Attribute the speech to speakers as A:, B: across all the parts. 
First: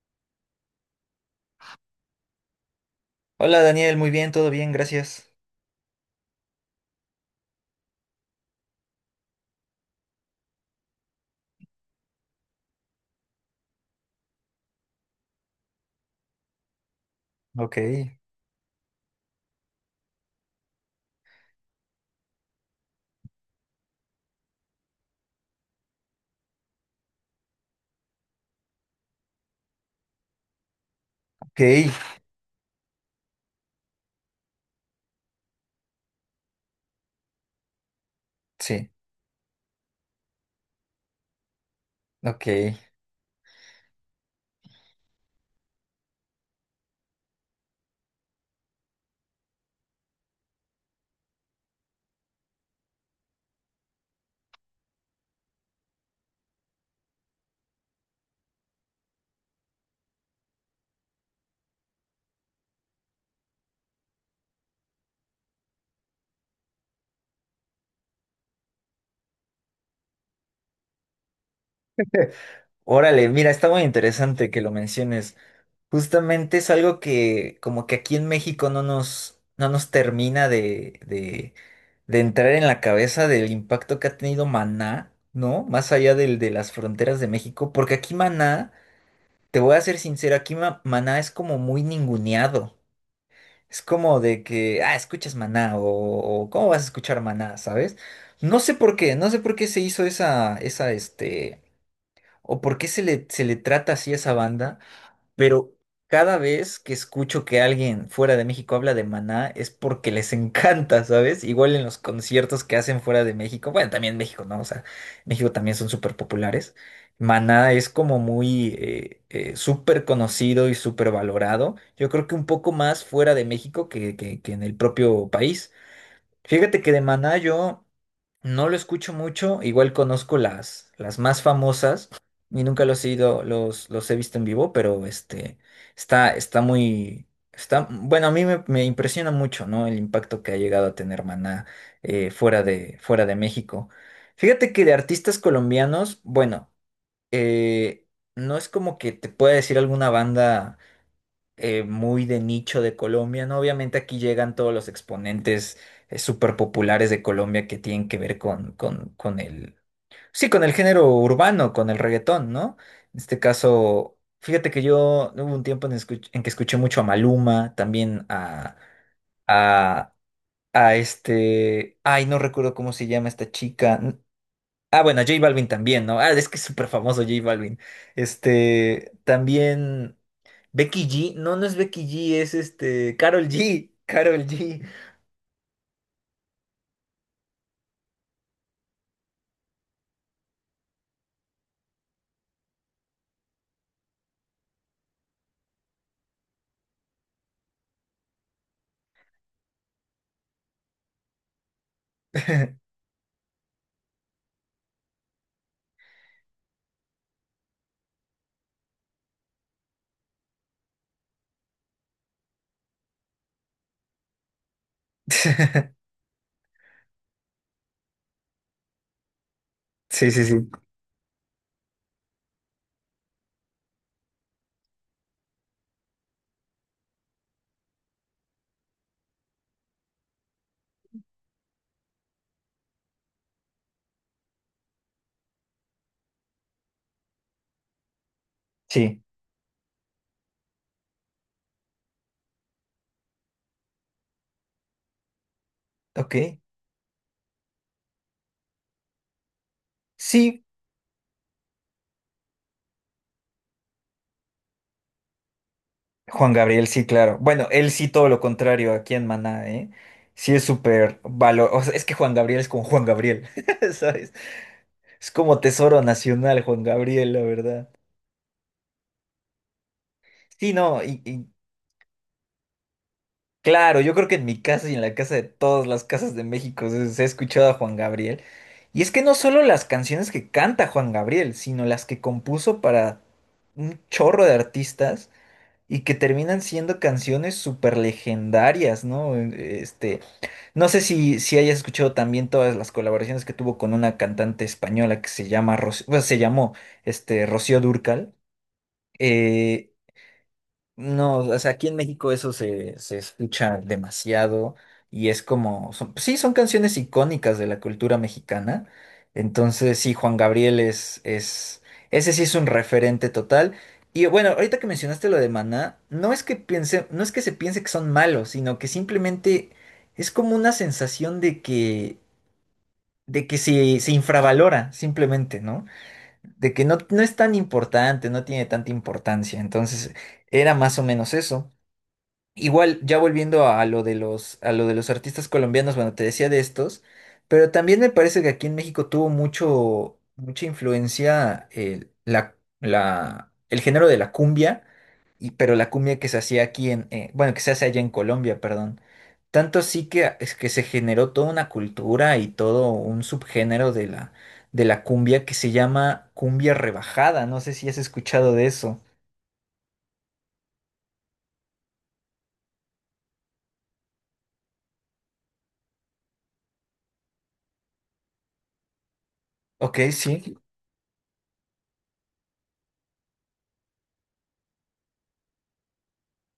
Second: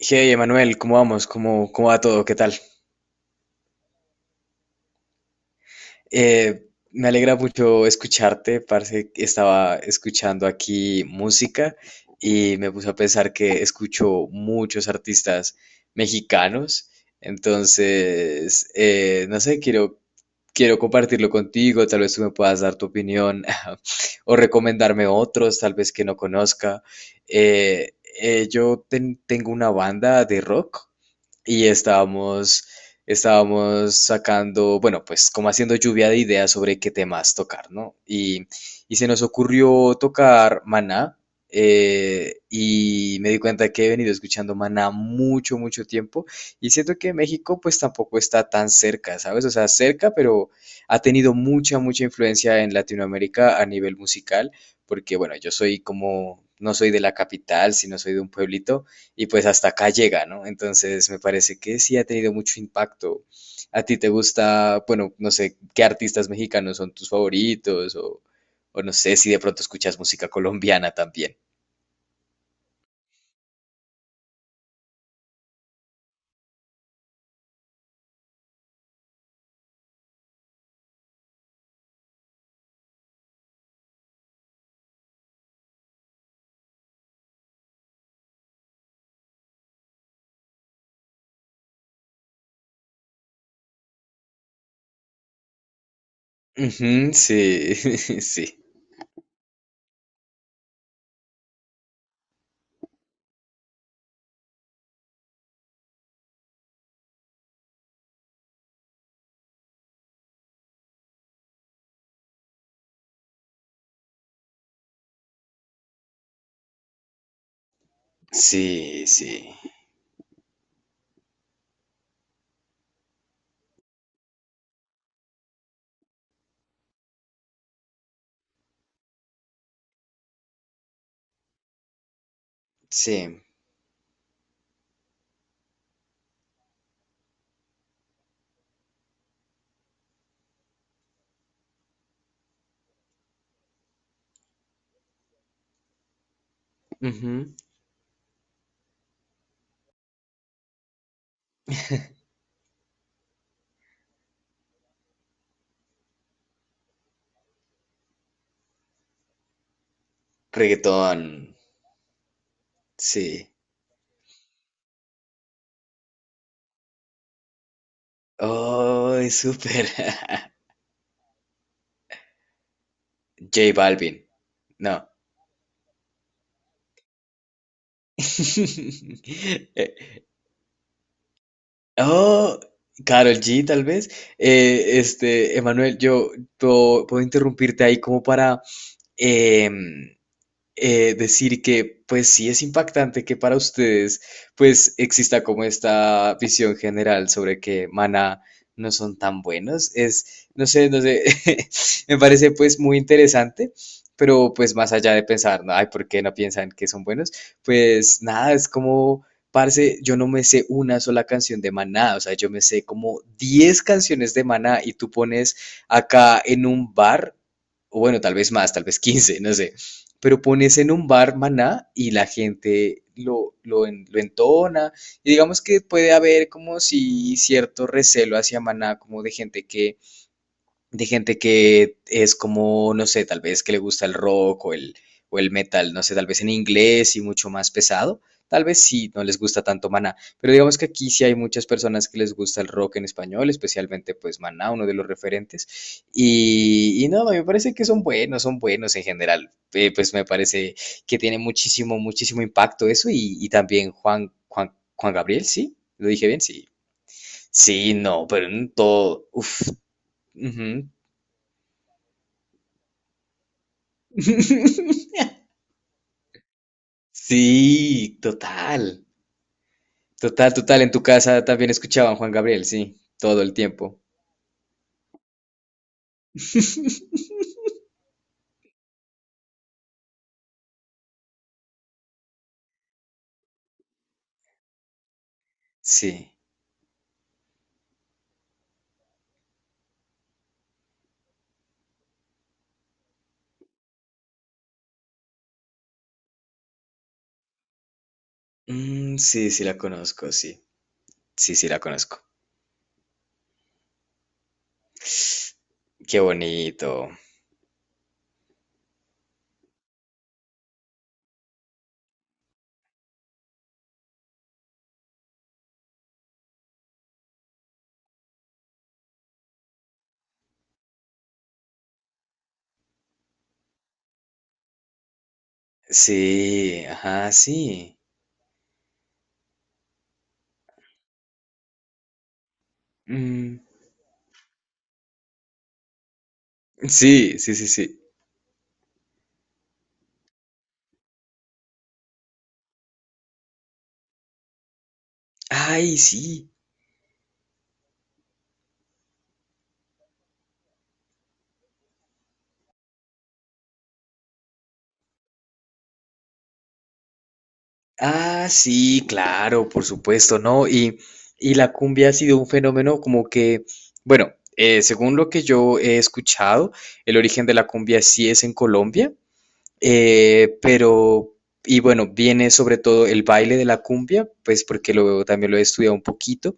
A: Hey, Emanuel, ¿cómo vamos? ¿Cómo va todo? ¿Qué tal?
B: Hola Daniel, muy bien, todo bien, gracias.
A: Me alegra mucho escucharte, parce. Estaba escuchando aquí música y me puse a pensar que escucho muchos artistas mexicanos.
B: Ok,
A: Entonces, no sé, quiero compartirlo contigo. Tal vez tú me puedas dar tu opinión o recomendarme otros, tal vez que no conozca. Eh, Tengo una banda de rock.
B: ok,
A: Y estábamos sacando, bueno, pues como haciendo lluvia de ideas sobre qué temas tocar, ¿no?
B: sí,
A: Y se nos ocurrió tocar Maná,
B: ok.
A: y me di cuenta que he venido escuchando Maná mucho tiempo, y siento que México pues tampoco está tan cerca, ¿sabes? O sea, cerca, pero ha tenido mucha influencia en Latinoamérica a nivel musical, porque bueno, yo soy como, no soy de la capital, sino soy de un pueblito, y pues hasta acá llega, ¿no? Entonces me parece que sí ha tenido mucho impacto. ¿A ti te gusta, bueno, no sé, qué artistas mexicanos son tus favoritos o no sé si de pronto escuchas música colombiana también?
B: Órale, mira, está muy interesante que lo menciones. Justamente es algo que como que aquí en México no nos termina de entrar en la cabeza del impacto que ha tenido Maná, ¿no? Más allá de las fronteras de México, porque aquí Maná, te voy a ser sincero, aquí Maná es como muy ninguneado. Es como de que, ah, escuchas Maná o, ¿cómo vas a
A: Ujú,
B: escuchar
A: sí,
B: Maná, sabes?
A: sí,
B: No sé por qué, no sé por qué se hizo esa, o por qué se le trata así a esa banda. Pero cada vez que escucho que alguien fuera de México habla de Maná es porque les encanta, ¿sabes? Igual en los conciertos que hacen fuera de México, bueno, también México, ¿no? O sea, México también son súper populares. Maná es como muy
A: sí, sí,
B: súper conocido y súper valorado. Yo creo que un poco más fuera de México que en el propio país. Fíjate que de Maná yo... No lo escucho mucho, igual conozco las más famosas y nunca
A: sí.
B: los he visto en vivo, pero está muy, está, bueno, a me impresiona mucho, ¿no? El impacto que ha llegado a tener Maná fuera fuera de México. Fíjate que de artistas colombianos, bueno,
A: Ujú.
B: eh, no es como que te pueda decir alguna banda muy de nicho de Colombia, ¿no? Obviamente aquí llegan todos los exponentes súper populares de Colombia que tienen que ver con el, sí, con el género
A: Reggaetón,
B: urbano, con el reggaetón, ¿no? En este
A: sí.
B: caso, fíjate que yo hubo un tiempo en que escuché mucho a Maluma, también
A: Oh, es súper.
B: a, a ay, no recuerdo cómo se llama esta
A: J
B: chica.
A: Balvin,
B: Ah,
A: no.
B: bueno, J Balvin también, ¿no? Ah, es que es súper famoso J Balvin. También Becky G. No, no es Becky G, es
A: Oh, Karol
B: Carol
A: G, tal
B: G.
A: vez.
B: Carol G.
A: Emanuel, yo puedo interrumpirte ahí como para, em, decir que, pues sí es impactante que para ustedes, pues exista como esta visión general sobre que Maná no son tan buenos. Es, no sé, me parece pues muy interesante, pero pues más allá de pensar, ¿no? Ay, ¿por qué no piensan que son buenos? Pues nada, es como, parce, yo no me sé una sola canción de Maná, o sea, yo me sé como 10 canciones de Maná y tú pones acá en un bar, o bueno, tal vez más, tal vez 15, no sé,
B: Sí,
A: pero
B: sí, sí.
A: pones en un bar Maná y la gente lo entona. Y digamos que puede haber como si cierto recelo hacia Maná, como de gente que es como, no sé, tal vez que le gusta el rock o el metal, no sé, tal vez en inglés y mucho más pesado. Tal vez sí,
B: Sí,
A: no les gusta tanto Maná, pero digamos que aquí sí hay muchas personas que les gusta el rock en español, especialmente pues Maná, uno de los referentes.
B: ok.
A: Y no, me parece que son buenos en general. Pues me
B: Sí,
A: parece que tiene muchísimo impacto eso y también Juan Gabriel, ¿sí? ¿Lo dije bien?
B: Juan
A: Sí.
B: Gabriel, sí, claro. Bueno, él
A: Sí,
B: sí
A: no,
B: todo lo
A: pero en
B: contrario aquí en
A: todo. Uf.
B: Maná, ¿eh? Sí es
A: Ujú.
B: súper valor. O sea, es que Juan Gabriel es como Juan Gabriel, ¿sabes? Es como tesoro nacional, Juan Gabriel, la verdad.
A: Sí, total, total,
B: Sí,
A: total. En
B: no,
A: tu
B: y, y
A: casa también escuchaban Juan Gabriel, sí, todo el tiempo.
B: claro, yo creo que en mi casa y en la casa de todas las casas de México se ha escuchado a Juan Gabriel. Y es que no solo las canciones que canta Juan Gabriel, sino las que compuso para un chorro de artistas y que
A: Sí,
B: terminan siendo canciones súper legendarias, ¿no? No sé si hayas escuchado también todas las colaboraciones que tuvo con una cantante española que se llama bueno, se llamó Rocío Dúrcal.
A: mm, sí, sí la
B: Eh,
A: conozco, sí,
B: no,
A: sí,
B: o
A: sí
B: sea,
A: la
B: aquí en
A: conozco.
B: México se escucha demasiado y es como,
A: Qué
B: sí, son
A: bonito.
B: canciones icónicas de la cultura mexicana. Entonces, sí, Juan Gabriel, ese sí es un referente total. Y bueno, ahorita que mencionaste lo de Maná, no es que piense, no es que se piense que son malos, sino que simplemente es como una sensación de que se infravalora, simplemente, ¿no? De que
A: Sí,
B: no, no
A: ajá,
B: es tan
A: sí.
B: importante, no tiene tanta importancia. Entonces, era más o menos eso. Igual, ya
A: Mm,
B: volviendo a lo de los, a lo de los artistas colombianos, bueno, te decía de estos,
A: sí, sí, sí,
B: pero también
A: sí.
B: me parece que aquí en México tuvo mucho, mucha influencia el género de la cumbia, y, pero la
A: Ay,
B: cumbia que se
A: sí.
B: hacía aquí en, bueno, que se hace allá en Colombia, perdón. Tanto sí que, ah, es que se generó toda una cultura y todo un subgénero de la cumbia que se llama cumbia rebajada. No sé si has
A: Ah,
B: escuchado de eso.
A: sí, claro, por supuesto, ¿no? Y la cumbia ha sido un fenómeno como que, bueno, según lo que yo he escuchado, el origen de la cumbia sí es en Colombia.
B: Ok, sí,
A: Eh, pero, y bueno, viene sobre todo el baile de la cumbia, pues porque lo, también lo he estudiado un poquito.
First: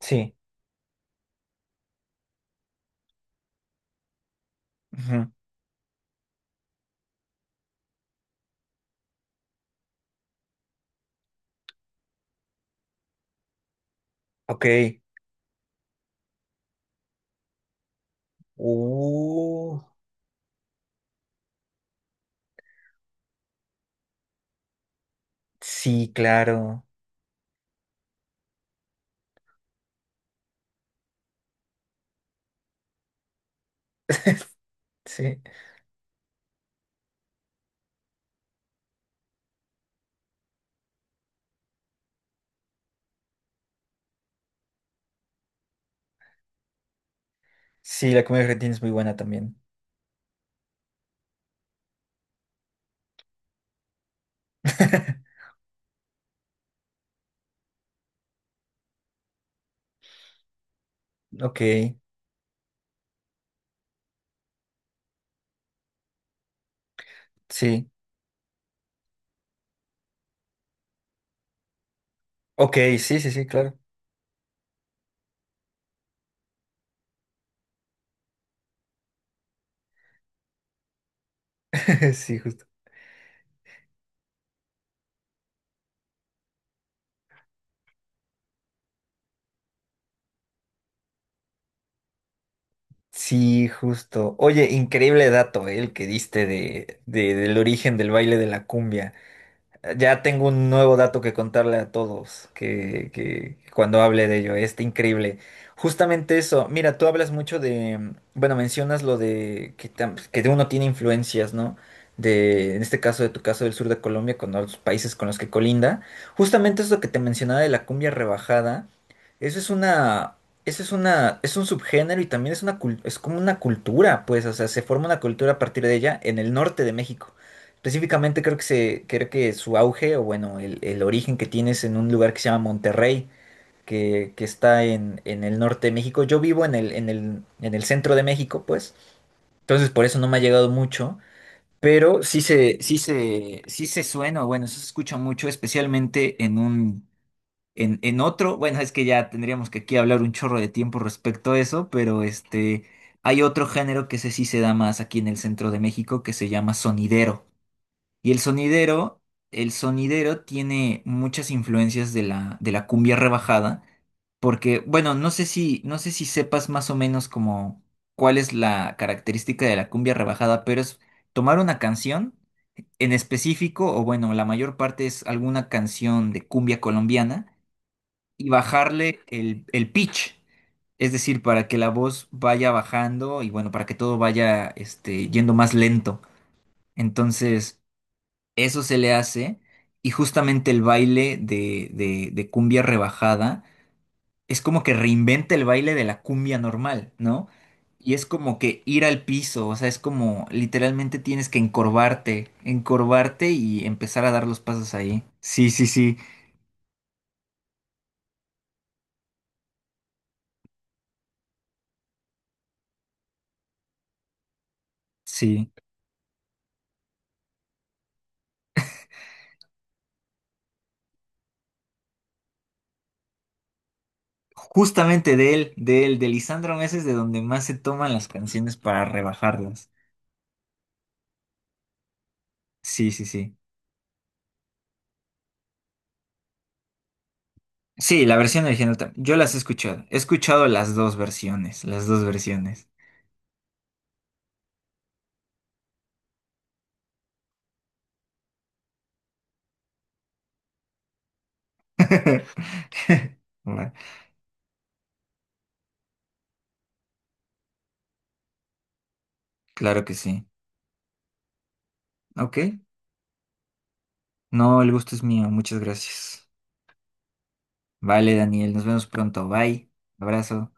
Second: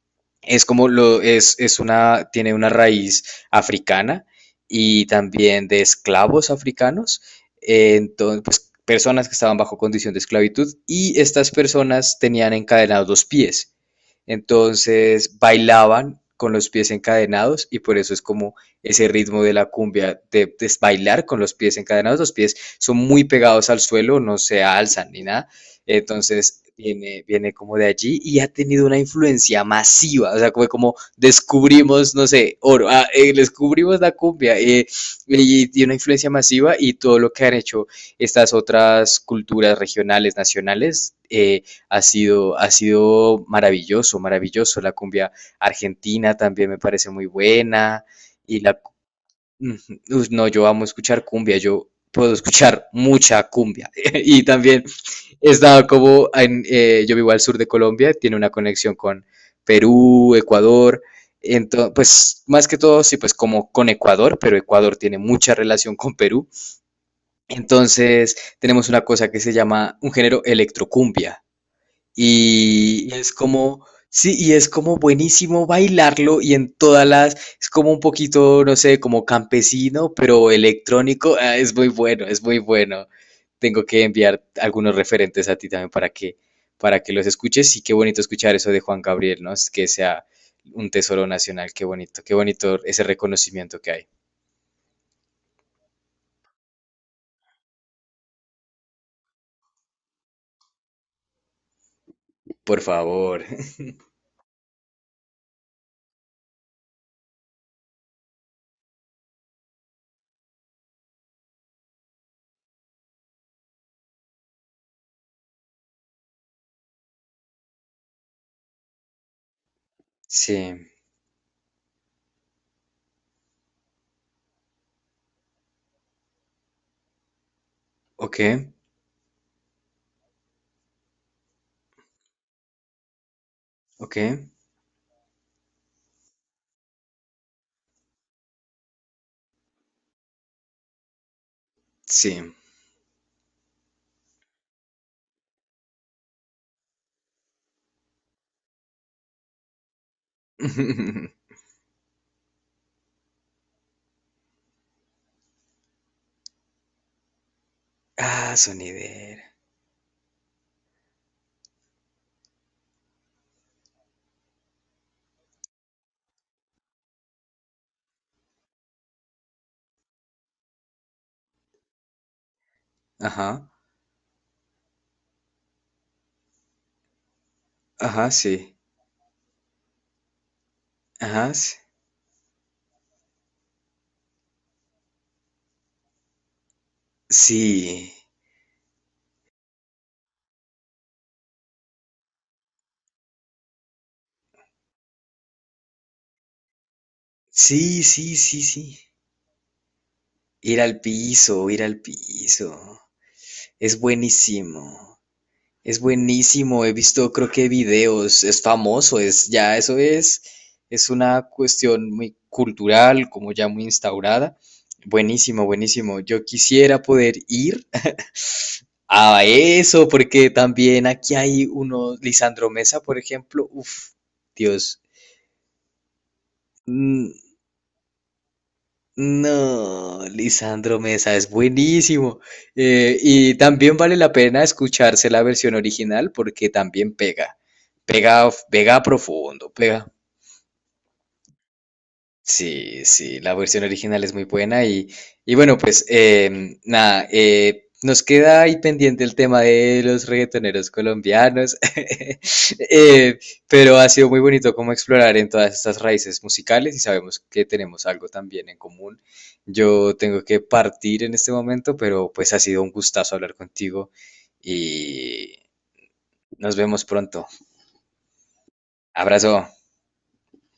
B: sí.
A: Es como lo, es una, tiene una raíz africana y
B: Ujú,
A: también de esclavos africanos. Entonces, pues personas que estaban bajo condición de esclavitud y estas personas tenían encadenados los pies.
B: ok.
A: Entonces bailaban con los pies encadenados y por eso es como ese ritmo de la
B: Uh,
A: cumbia de bailar con los pies encadenados. Los pies son muy pegados al suelo, no se alzan ni nada.
B: sí,
A: Entonces,
B: claro.
A: viene como de allí y ha tenido una influencia masiva, o sea, como, como descubrimos, no sé, oro, descubrimos la cumbia,
B: Sí.
A: y una influencia masiva y todo lo que han hecho estas otras culturas regionales, nacionales, ha sido maravilloso, maravilloso. La cumbia argentina también me parece muy buena
B: Sí, la comida
A: y
B: argentina
A: la
B: es muy buena también.
A: ujú. Uy, no, yo amo escuchar cumbia, yo puedo escuchar mucha cumbia. Y también he estado como en, yo vivo al sur de Colombia, tiene una conexión con Perú, Ecuador.
B: Ok,
A: Entonces, pues más que todo, sí, pues como con Ecuador, pero Ecuador tiene mucha relación con Perú.
B: sí.
A: Entonces, tenemos una cosa que se llama un género electrocumbia.
B: Ok,
A: Y
B: sí, sí,
A: es
B: sí, claro.
A: como, sí, y es como buenísimo bailarlo y en todas las, es como un poquito, no sé, como campesino, pero electrónico. Ah, es muy bueno,
B: Sí,
A: es muy
B: justo.
A: bueno. Tengo que enviar algunos referentes a ti también para que los escuches. Y qué bonito escuchar eso de Juan Gabriel, ¿no? Es que sea un tesoro nacional, qué bonito ese
B: Sí,
A: reconocimiento que hay.
B: justo. Oye, increíble dato, el que diste del origen del baile de la cumbia. Ya tengo un nuevo dato que contarle a todos
A: Por favor.
B: que cuando hable de ello, este increíble. Justamente eso, mira, tú hablas mucho de, bueno, mencionas lo de que de uno tiene influencias, ¿no? De, en este caso, de tu caso del sur de Colombia, con los países con los que colinda. Justamente eso que te mencionaba de la cumbia rebajada, eso es una, eso
A: Sí.
B: es una, es un subgénero y también es una, es como una cultura, pues, o sea, se forma una cultura a partir de ella en el norte de México.
A: Ok,
B: Específicamente creo que su auge, o bueno, el origen que tiene es en un lugar que se llama Monterrey,
A: ok.
B: que está en el norte de México. Yo vivo en el centro de México, pues. Entonces por eso no me ha llegado mucho. Pero
A: Sí.
B: sí se suena, o bueno, sí se escucha mucho, especialmente en otro. Bueno, es que ya tendríamos que aquí hablar un chorro de tiempo respecto a eso, pero hay otro género que ese sí se da más aquí en el centro de México que se llama sonidero. Y
A: Ah, sonidera.
B: el sonidero tiene muchas influencias de la cumbia rebajada, porque, bueno, no sé si sepas más o menos como cuál es la característica de la cumbia rebajada, pero es tomar una canción en
A: Ajá.
B: específico, o bueno, la mayor parte es alguna canción de cumbia colombiana,
A: Ajá,
B: y
A: sí.
B: bajarle el pitch. Es decir,
A: Ajá,
B: para
A: sí.
B: que la voz vaya bajando y bueno, para que todo vaya este, yendo más lento. Entonces.
A: Sí.
B: Eso se le hace y justamente el baile de cumbia rebajada es como que reinventa el baile de la cumbia normal, ¿no?
A: Sí,
B: Y es
A: sí,
B: como
A: sí,
B: que
A: sí.
B: ir al piso, o sea, es como
A: Ir al
B: literalmente tienes que
A: piso, ir al
B: encorvarte,
A: piso.
B: encorvarte y
A: Es
B: empezar a dar los pasos
A: buenísimo.
B: ahí. Sí, sí,
A: Es
B: sí,
A: buenísimo. He visto, creo que videos. Es famoso. Es ya, eso es. Es una cuestión muy cultural, como ya muy instaurada. Buenísimo,
B: sí.
A: buenísimo. Yo quisiera poder ir a eso, porque también aquí hay uno, Lisandro Mesa, por ejemplo. Uf, Dios.
B: Justamente de él, de él, de Lisandro Meses, de
A: Mm,
B: donde más se toman las canciones para rebajarlas.
A: no, Lisandro Mesa es buenísimo.
B: Sí, sí,
A: Y
B: sí.
A: también vale la pena escucharse la versión original porque también pega,
B: Sí, la
A: pega,
B: versión original,
A: pega
B: yo las he
A: profundo,
B: escuchado.
A: pega.
B: He escuchado las dos versiones, las dos versiones.
A: Sí, sí, la versión original es muy buena y bueno, pues nada, nos queda ahí pendiente el tema de los reggaetoneros colombianos, Eh,
B: Vale,
A: pero ha sido muy bonito como explorar en todas estas raíces musicales y sabemos que tenemos algo también en común.
B: claro que
A: Yo
B: sí.
A: tengo que partir en este momento, pero pues
B: Ok.
A: ha sido un gustazo hablar contigo
B: No, el gusto es mío.
A: y
B: Muchas gracias.
A: nos vemos pronto.
B: Vale, Daniel. Nos vemos pronto.
A: Abrazo.
B: Bye. Abrazo.